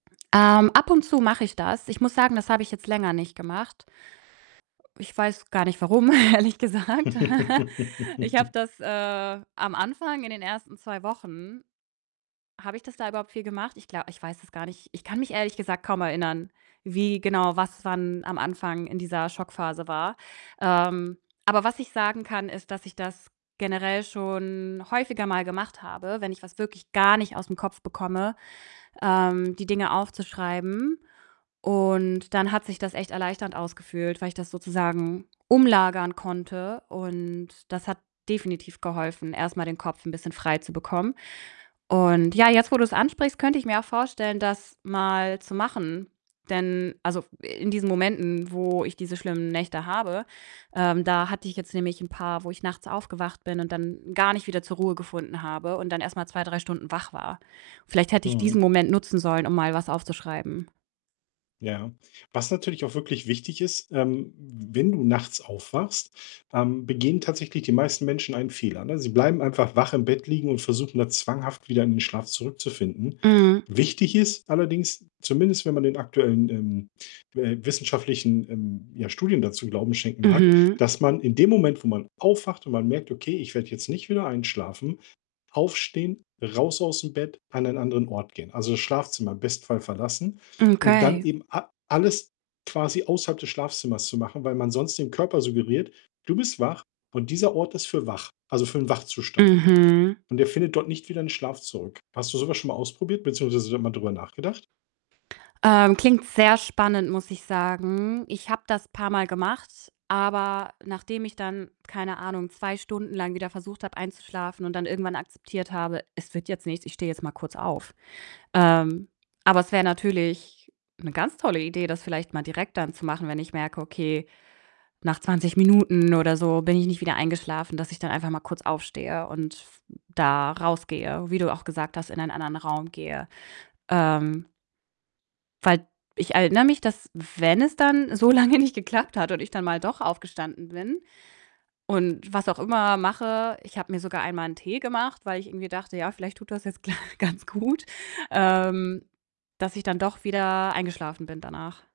Ähm, ab und zu mache ich das. Ich muss sagen, das habe ich jetzt länger nicht gemacht. Ich weiß gar nicht warum, ehrlich gesagt. Ich habe das, äh, am Anfang, in den ersten 2 Wochen habe ich das da überhaupt viel gemacht? Ich gla ich weiß es gar nicht. Ich kann mich ehrlich gesagt kaum erinnern, wie genau was wann am Anfang in dieser Schockphase war. Ähm, aber was ich sagen kann, ist, dass ich das generell schon häufiger mal gemacht habe, wenn ich was wirklich gar nicht aus'm Kopf bekomme, ähm, die Dinge aufzuschreiben und dann hat sich das echt erleichternd angefühlt, weil ich das sozusagen umlagern konnte, und das hat definitiv geholfen, erst mal den Kopf 'n bisschen frei zu bekommen und ja, jetzt wo du's ansprichst, könnte ich mir auch vorstellen, das mal zu machen. Denn also, f in diesen Momenten, wo ich diese schlimmen Nächte habe ähm, da hatte ich jetzt nämlich 'n paar, wo ich nachts aufgewacht bin und dann gar nicht wieder zur Ruhe gefunden habe und dann erst mal 2, 3 Stunden wach war. Vielleicht hätte ich diesen Mhm. Moment nutzen sollen, um mal was aufzuschreiben. Ja. Was natürlich auch wirklich wichtig ist, ähm, w wenn du nachts aufwachst ähm, begehen tatsächlich die meisten Menschen einen Fehler, ne? Sie bleiben einfach wach im Bett liegen und versuchen dann zwanghaft wieder in den Schlaf zurückzufinden. Mhm. Wichtig ist allerdings, zumindest wenn man den aktuellen, ähm, äh, wissenschaftlichen, ähm, ja, Studien dazu Glauben schenken mag, Mhm. dass man in dem Moment, wo man aufwacht und man merkt, „Okay, ich werde jetzt nicht wieder einschlafen“ aufstehen, raus aus'm Bett, an einen anderen Ort gehen. Also, das Schlafzimmer im besten Fall verlassen Hm, und dann okay. eben a alles quasi außerhalb des Schlafzimmers zu machen, weil man sonst dem Körper suggeriert: „Du bist wach und dieser Ort ist für wach, also für 'n Wachzustand.“ Mhm. Und der findet dort nicht wieder in Schlaf zurück. Hast du so was schon mal ausprobiert beziehungsweise da mal drüber nachgedacht? Ähm, klingt sehr spannend, muss ich sagen. Ich habe das paarmal gemacht, aber nachdem ich dann, keine Ahnung, 2 Stunden lang wieder versucht habe einzuschlafen und dann irgendwann akzeptiert habe: „Es wird jetzt nichts, ich stehe jetzt mal kurz auf.“ Ähm, aber es wäre natürlich 'ne ganz tolle Idee, das vielleicht mal direkt dann zu machen, wenn ich merke: „Okay, nach 20 Minuten oder so bin ich nicht wieder eingeschlafen“, dass ich dann einfach mal kurz aufstehe und f da rausgehe, wie du auch gesagt hast, in einen anderen Raum gehe. Ähm weil d erinnere mich, dass wenn es dann so lange nicht geklappt hat und ich dann mal doch aufgestanden bin und was auch immer mache, ich habe mir sogar einmal 'n Tee gemacht, weil ich irgendwie dachte: „Ja, vielleicht tut das jetzt gl ganz gut“, ähm, dass ich dann doch wieder eingeschlafen bin danach.